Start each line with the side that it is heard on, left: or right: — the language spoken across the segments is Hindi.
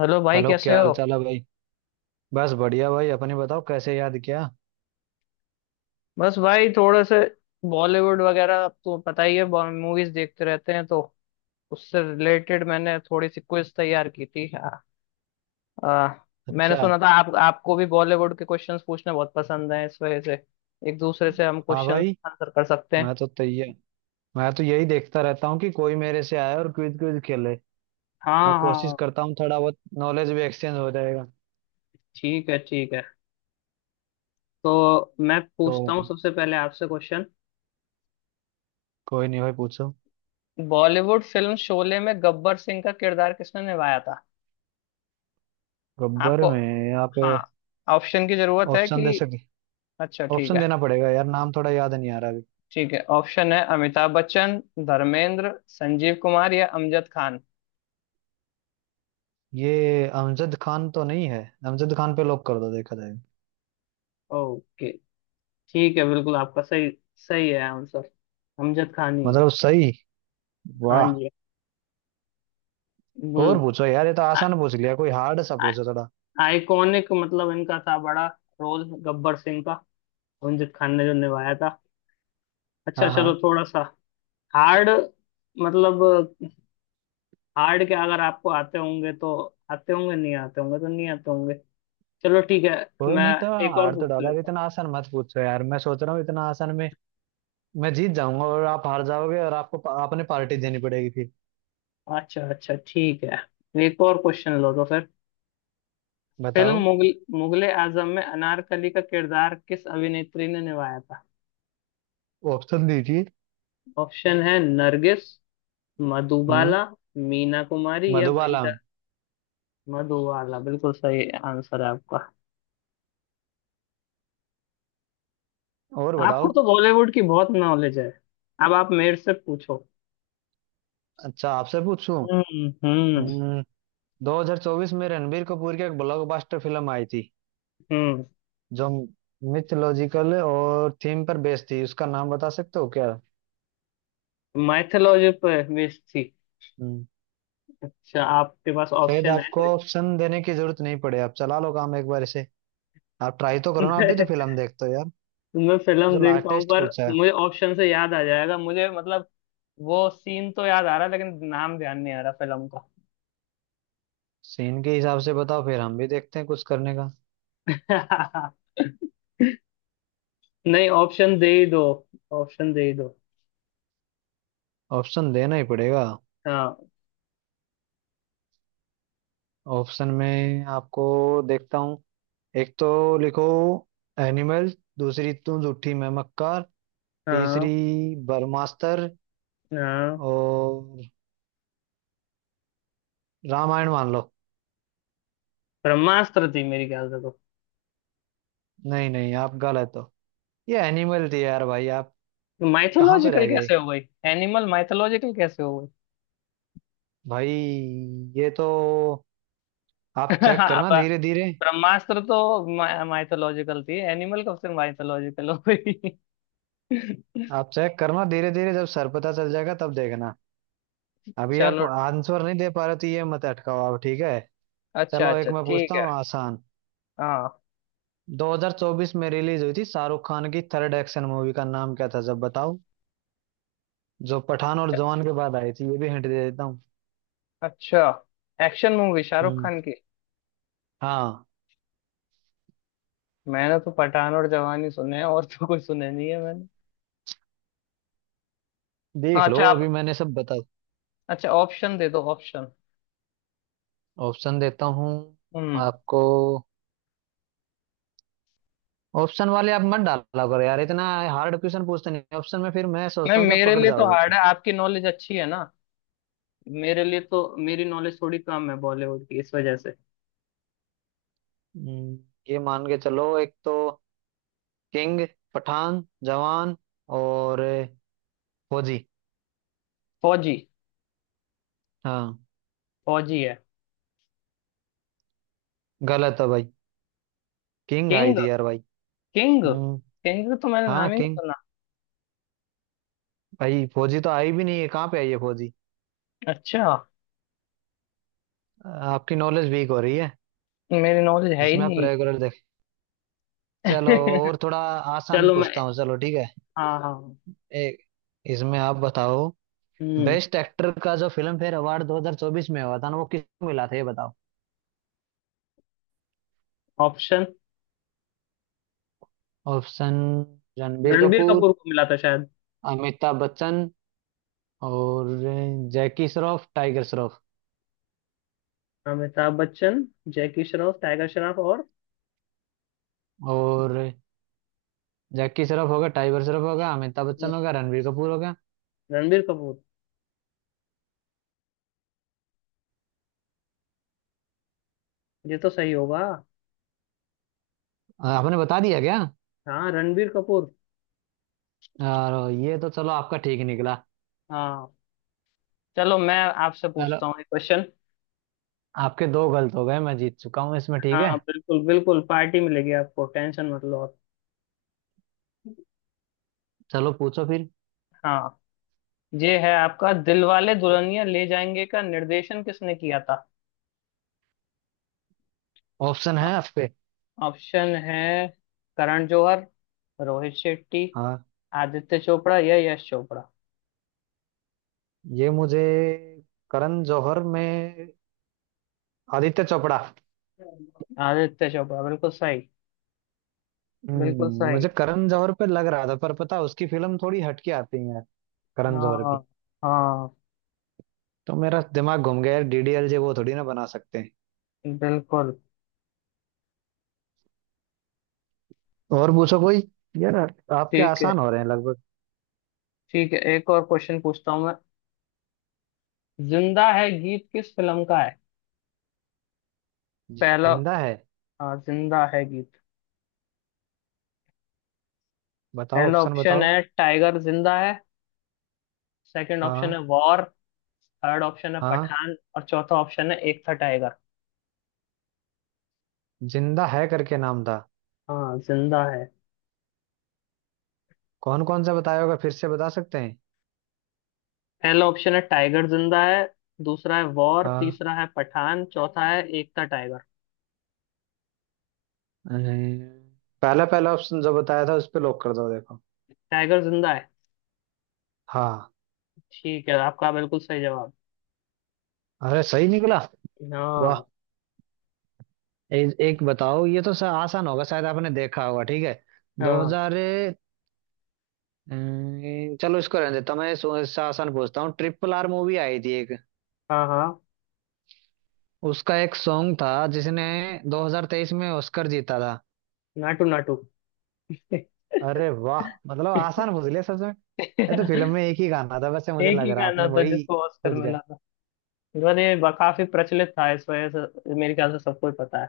left: हेलो भाई,
right: हेलो
left: कैसे
right: क्या
left: हो।
right: हाल चाल है भाई। बस बढ़िया भाई अपने बताओ कैसे याद किया।
left: बस भाई, थोड़े से बॉलीवुड वगैरह, अब तो पता ही है। मूवीज देखते रहते हैं, तो उससे रिलेटेड मैंने थोड़ी सी क्विज तैयार की थी। आ, आ, मैंने
right: अच्छा।
left: सुना था आप आपको भी बॉलीवुड के क्वेश्चंस पूछना बहुत पसंद है, इस वजह से एक दूसरे से हम
right: हाँ
left: क्वेश्चंस
right: भाई।
left: आंसर कर सकते हैं।
right: मैं तो तैयार। मैं तो यही देखता रहता हूँ कि कोई मेरे से आए और क्विज क्विज खेले। मैं
left: हाँ
right: कोशिश
left: हाँ।
right: करता हूँ थोड़ा बहुत नॉलेज भी एक्सचेंज हो जाएगा।
left: ठीक है, ठीक है। तो मैं पूछता हूँ
right: तो
left: सबसे पहले आपसे क्वेश्चन।
right: कोई नहीं भाई पूछो।
left: बॉलीवुड फिल्म शोले में गब्बर सिंह का किरदार किसने निभाया था?
right: गब्बर
left: आपको।
right: में। यहाँ पे।
left: हाँ। ऑप्शन की जरूरत है
right: ऑप्शन दे
left: कि?
right: सके।
left: अच्छा, ठीक
right: ऑप्शन
left: है।
right: देना पड़ेगा यार, नाम थोड़ा याद नहीं आ रहा अभी।
left: ठीक है, ऑप्शन है अमिताभ बच्चन, धर्मेंद्र, संजीव कुमार या अमजद खान।
right: ये अमजद खान तो नहीं है। अमजद खान पे लॉक कर दो, देखा जाएगा।
left: ओके। ठीक है, बिल्कुल आपका सही। सही है आंसर। अमजद खान ही है।
right: मतलब सही। वाह।
left: खान जी है। वो
right: और पूछो यार, ये तो आसान पूछ लिया, कोई हार्ड सा पूछो थोड़ा।
left: आइकॉनिक मतलब इनका था, बड़ा रोल गब्बर सिंह का, अमजद खान ने जो निभाया था। अच्छा,
right: हाँ
left: चलो
right: हाँ।
left: थोड़ा सा हार्ड। मतलब हार्ड के अगर आपको आते होंगे तो आते होंगे, नहीं आते होंगे तो नहीं आते होंगे। चलो ठीक है।
right: कोई
left: मैं
right: नहीं, तो
left: एक और
right: हार तो
left: पूछ
right: डाला। अब
left: लेता।
right: इतना आसान मत पूछो यार, मैं सोच रहा हूँ इतना आसान में मैं जीत जाऊंगा और आप हार जाओगे और आपको आपने पार्टी देनी पड़ेगी फिर।
left: अच्छा अच्छा, ठीक है, एक और क्वेश्चन लो तो फिर। फिल्म
right: बताओ।
left: मुगल मुगले आजम में अनारकली का किरदार किस अभिनेत्री ने निभाया था?
right: ऑप्शन दीजिए।
left: ऑप्शन है नरगिस,
right: हम्म।
left: मधुबाला, मीना कुमारी या
right: मधुबाला।
left: वहीदा। मधुबाला बिल्कुल सही आंसर है आपका।
right: और
left: आपको
right: बताओ।
left: तो बॉलीवुड की बहुत नॉलेज है। अब आप मेरे से पूछो।
right: अच्छा, आपसे पूछूं।
left: हम्म।
right: हम्म 2024 में रणबीर कपूर की एक ब्लॉकबस्टर फिल्म आई थी
left: हम्म।
right: जो मिथोलॉजिकल और थीम पर बेस्ड थी, उसका नाम बता सकते हो क्या।
left: माइथोलॉजी पर बेस्ड थी?
right: हम्म।
left: अच्छा, आपके पास
right: शायद
left: ऑप्शन
right: आपको
left: है?
right: ऑप्शन देने की जरूरत नहीं पड़े, आप चला लो काम एक बार इसे। आप ट्राई तो करो ना, आप भी तो
left: कोई
right: फिल्म देखते हो यार।
left: मैं
right: ये
left: फिल्म
right: तो लास्ट
left: देखता हूँ,
right: टेस्ट
left: पर
right: पूछा है।
left: मुझे ऑप्शन से याद आ जाएगा, मुझे मतलब वो सीन तो याद आ रहा है लेकिन नाम ध्यान नहीं आ रहा फिल्म
right: सीन के हिसाब से बताओ, फिर हम भी देखते हैं कुछ करने का।
left: का। नहीं, ऑप्शन दे ही दो, ऑप्शन दे ही दो।
right: ऑप्शन देना ही पड़ेगा।
left: हाँ।
right: ऑप्शन में आपको देखता हूँ। एक तो लिखो, एनिमल। दूसरी, तू झूठी मैं मक्कार।
left: हाँ।
right: तीसरी, बर्मास्तर।
left: हाँ।
right: और रामायण मान लो।
left: ब्रह्मास्त्र थी मेरी ख्याल से तो।
right: नहीं नहीं, आप गलत हो। ये एनिमल थी यार भाई। आप कहाँ पे
left: माइथोलॉजिकल
right: रह गए।
left: कैसे हो गई? एनिमल माइथोलॉजिकल कैसे हो गई?
right: भाई, ये तो। आप चेक करना
left: अब
right: धीरे धीरे।
left: ब्रह्मास्त्र तो माइथोलॉजिकल थी, एनिमल कब से माइथोलॉजिकल हो गई?
right: आप चेक करना धीरे धीरे, जब सर पता चल जाएगा तब देखना। अभी आप
left: चलो।
right: आंसर नहीं दे पा रहे तो ये मत अटकाओ आप, ठीक है।
left: अच्छा
right: चलो
left: अच्छा,
right: एक मैं
left: ठीक
right: पूछता
left: है।
right: हूँ आसान।
left: हाँ।
right: 2024 में रिलीज हुई थी शाहरुख खान की थर्ड एक्शन मूवी, का नाम क्या था जब बताओ। जो पठान और जवान के बाद आई थी, ये भी हिंट दे देता हूँ।
left: अच्छा। एक्शन मूवी शाहरुख
right: हम्म।
left: खान की?
right: हाँ।
left: मैंने तो पठान और जवानी सुने हैं, और तो कोई सुने नहीं है मैंने। हाँ,
right: देख लो
left: अच्छा आप।
right: अभी मैंने सब बता।
left: अच्छा, ऑप्शन दे दो, ऑप्शन।
right: ऑप्शन देता हूँ
left: हम्म।
right: आपको। ऑप्शन वाले आप मत डाला करो यार इतना, हार्ड क्वेश्चन पूछते नहीं ऑप्शन में, फिर मैं सोचता
left: नहीं,
right: हूँ कि आप
left: मेरे
right: पकड़
left: लिए तो
right: जाओगे।
left: हार्ड है, आपकी नॉलेज अच्छी है ना। मेरे लिए तो मेरी नॉलेज थोड़ी कम है बॉलीवुड की, इस वजह से।
right: हम्म, ये मान के चलो। एक तो किंग, पठान, जवान और फौजी।
left: फौजी।
right: हाँ।
left: फौजी है।
right: गलत है भाई, किंग आई
left: किंग।
right: थी यार भाई।
left: किंग।
right: हम्म।
left: किंग का तो मैंने
right: हाँ
left: नाम ही नहीं
right: किंग।
left: सुना।
right: भाई फौजी तो आई भी नहीं है, कहाँ पे आई है फौजी।
left: अच्छा।
right: आपकी नॉलेज वीक हो रही है।
left: मेरी नॉलेज है ही
right: जिसमें आप
left: नहीं।
right: रेगुलर देख। चलो और थोड़ा आसान
left: चलो मैं।
right: पूछता हूँ, चलो ठीक है।
left: हाँ हाँ।
right: एक। इसमें आप बताओ।
left: हम्म।
right: बेस्ट एक्टर का जो फिल्म फेयर अवार्ड 2024 में हुआ था ना, वो किसको मिला था ये बताओ।
left: ऑप्शन।
right: ऑप्शन। रणबीर
left: रणबीर
right: कपूर।
left: कपूर को मिला था शायद।
right: अमिताभ बच्चन। और जैकी श्रॉफ, टाइगर श्रॉफ।
left: अमिताभ बच्चन। जैकी श्रॉफ, टाइगर श्रॉफ और।
right: और जैकी श्रॉफ हो गया, टाइगर श्रॉफ हो गया, अमिताभ
left: हम्म,
right: बच्चन हो गया, रणबीर कपूर हो गया।
left: रणबीर कपूर। ये तो सही होगा।
right: आपने बता दिया क्या।
left: हाँ, रणबीर कपूर।
right: और ये तो चलो आपका ठीक निकला।
left: हाँ। चलो मैं आपसे
right: चलो,
left: पूछता हूँ एक क्वेश्चन।
right: आपके दो गलत हो गए, मैं जीत चुका हूँ इसमें, ठीक
left: हाँ,
right: है।
left: बिल्कुल बिल्कुल, पार्टी मिलेगी आपको, टेंशन मत लो आप।
right: चलो पूछो फिर।
left: हाँ। ये है आपका, दिलवाले दुल्हनिया ले जाएंगे का निर्देशन किसने किया था?
right: ऑप्शन है आपके।
left: ऑप्शन है करण जौहर, रोहित शेट्टी,
right: हाँ।
left: आदित्य चोपड़ा या यश चोपड़ा।
right: ये मुझे। करण जौहर में आदित्य चोपड़ा।
left: आदित्य चोपड़ा बिल्कुल सही। बिल्कुल सही।
right: मुझे करण जौहर पे लग रहा था, पर पता उसकी फिल्म थोड़ी हटके आती है यार, करण जौहर
left: हाँ।
right: की।
left: हाँ।
right: तो मेरा दिमाग घूम गया यार, डीडीएलजे वो थोड़ी ना बना सकते हैं।
left: बिल्कुल।
right: और पूछो कोई यार, आपके
left: ठीक है।
right: आसान हो रहे हैं लगभग।
left: ठीक है, एक और क्वेश्चन पूछता हूँ मैं। जिंदा है गीत किस फिल्म का है? पहला।
right: जिंदा है।
left: हाँ, जिंदा है गीत।
right: बताओ
left: पहला
right: ऑप्शन
left: ऑप्शन
right: बताओ।
left: है टाइगर जिंदा है, सेकंड ऑप्शन
right: हाँ।
left: है वॉर, थर्ड ऑप्शन है
right: हाँ
left: पठान और चौथा ऑप्शन है एक था टाइगर।
right: जिंदा है करके नाम था।
left: हाँ, जिंदा है।
right: कौन कौन सा बताया होगा, फिर से बता सकते हैं।
left: पहला ऑप्शन है टाइगर जिंदा है, दूसरा है वॉर,
right: हाँ।
left: तीसरा है पठान, चौथा है एक था टाइगर।
right: अम्म, पहला पहला ऑप्शन जो बताया था, उस पे लॉक कर दो देखो।
left: टाइगर जिंदा है।
right: हाँ।
left: ठीक है, आपका बिल्कुल सही जवाब।
right: अरे सही निकला। वाह।
left: हाँ।
right: एक बताओ, ये तो आसान होगा, शायद आपने देखा होगा, ठीक है।
left: हाँ।
right: 2000। चलो इसको रहने देता हूं। मैं इससे आसान पूछता हूँ। ट्रिपल आर मूवी आई थी एक,
left: हाँ। हाँ।
right: उसका एक सॉन्ग था जिसने 2023 में ऑस्कर जीता था।
left: नाटू नाटू।
right: अरे वाह, मतलब आसान पूछ लिया सच में। ये तो फिल्म में एक ही गाना था, वैसे मुझे
left: एक
right: लग
left: ही
right: रहा
left: गाना
right: आपने
left: था
right: वही
left: जिसको ऑस्कर
right: सोच
left: मिला
right: गए।
left: था। और ये काफी प्रचलित था, इस वजह से मेरे ख्याल से सबको ही पता है।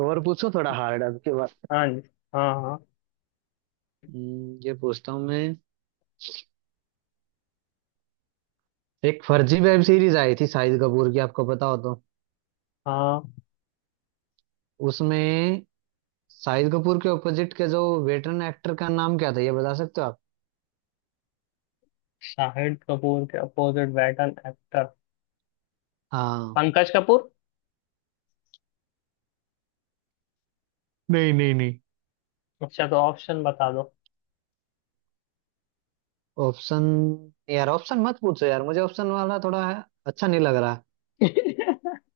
right: और पूछो थोड़ा हार्ड अब के बाद।
left: हाँ जी। हाँ हाँ।
right: ये पूछता हूँ मैं। एक फर्जी वेब सीरीज आई थी शाहिद कपूर की, आपको पता हो तो।
left: हाँ।
right: उसमें शाहिद कपूर के ऑपोजिट के जो वेटरन एक्टर, का नाम क्या था ये बता सकते हो आप।
left: शाहिद कपूर के अपोजिट बैटन एक्टर?
right: हाँ।
left: पंकज कपूर।
right: नहीं नहीं नहीं।
left: अच्छा, तो ऑप्शन बता दो।
right: ऑप्शन। यार ऑप्शन मत पूछो यार, मुझे ऑप्शन वाला थोड़ा अच्छा नहीं लग रहा।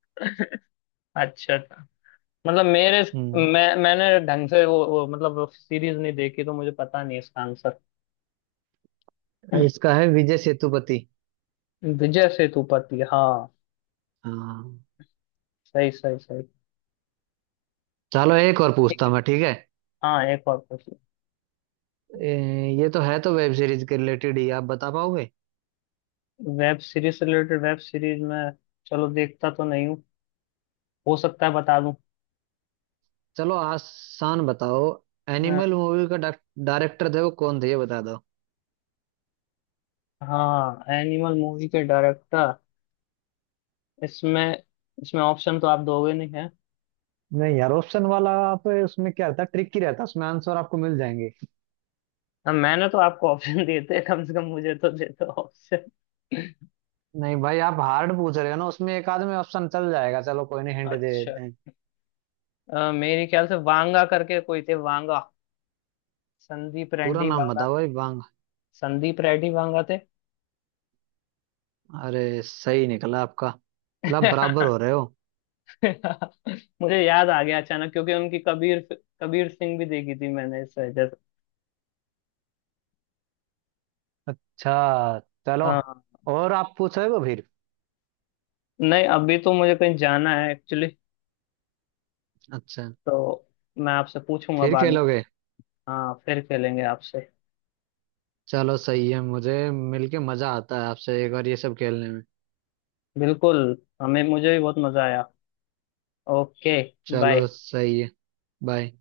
left: अच्छा था। मतलब मेरे।
right: हम्म।
left: मैंने ढंग से वो मतलब सीरीज नहीं देखी, तो मुझे पता नहीं इसका आंसर।
right: इसका है विजय सेतुपति।
left: विजय सेतुपति, हाँ।
right: हाँ।
left: सही, सही, सही।
right: चलो एक और पूछता हूँ मैं, ठीक है।
left: हाँ, एक और क्वेश्चन।
right: ये तो है तो वेब सीरीज के रिलेटेड ही, आप बता पाओगे।
left: वेब सीरीज से रिलेटेड। वेब सीरीज में चलो, देखता तो नहीं हूँ, हो सकता है बता दूं।
right: चलो आसान बताओ।
left: अ,
right: एनिमल मूवी का डायरेक्टर थे वो कौन थे, ये बता दो।
left: हाँ, एनिमल मूवी के डायरेक्टर। इसमें इसमें ऑप्शन तो आप दोगे नहीं है।
right: नहीं यार, ऑप्शन वाला आप उसमें क्या रहता है, ट्रिक ही रहता है उसमें, आंसर आपको मिल जाएंगे।
left: मैंने तो आपको ऑप्शन देते, कम से कम मुझे तो देते ऑप्शन।
right: नहीं भाई, आप हार्ड पूछ रहे हो ना, उसमें एक आदमी ऑप्शन चल जाएगा। चलो कोई नहीं, हिंट दे
left: अच्छा।
right: देते हैं।
left: मेरे ख्याल से वांगा करके कोई थे, वांगा। संदीप
right: पूरा
left: रेड्डी
right: नाम
left: वांगा।
right: बताओ भाई, वांग।
left: संदीप रेड्डी वांगा थे।
right: अरे सही निकला आपका। मतलब आप बराबर हो रहे हो।
left: मुझे याद आ गया अचानक क्योंकि उनकी कबीर कबीर सिंह भी देखी थी मैंने, इस वजह से।
right: अच्छा। चलो।
left: हाँ।
right: और आप पूछोगे फिर।
left: नहीं, अभी तो मुझे कहीं जाना है एक्चुअली,
right: अच्छा।
left: तो मैं आपसे पूछूंगा
right: फिर
left: बाद में।
right: खेलोगे।
left: हाँ, फिर खेलेंगे आपसे।
right: चलो सही है, मुझे मिलके मजा आता है आपसे एक बार ये सब खेलने में।
left: बिल्कुल, हमें मुझे भी बहुत मजा आया। ओके।
right: चलो
left: बाय।
right: सही है। बाय।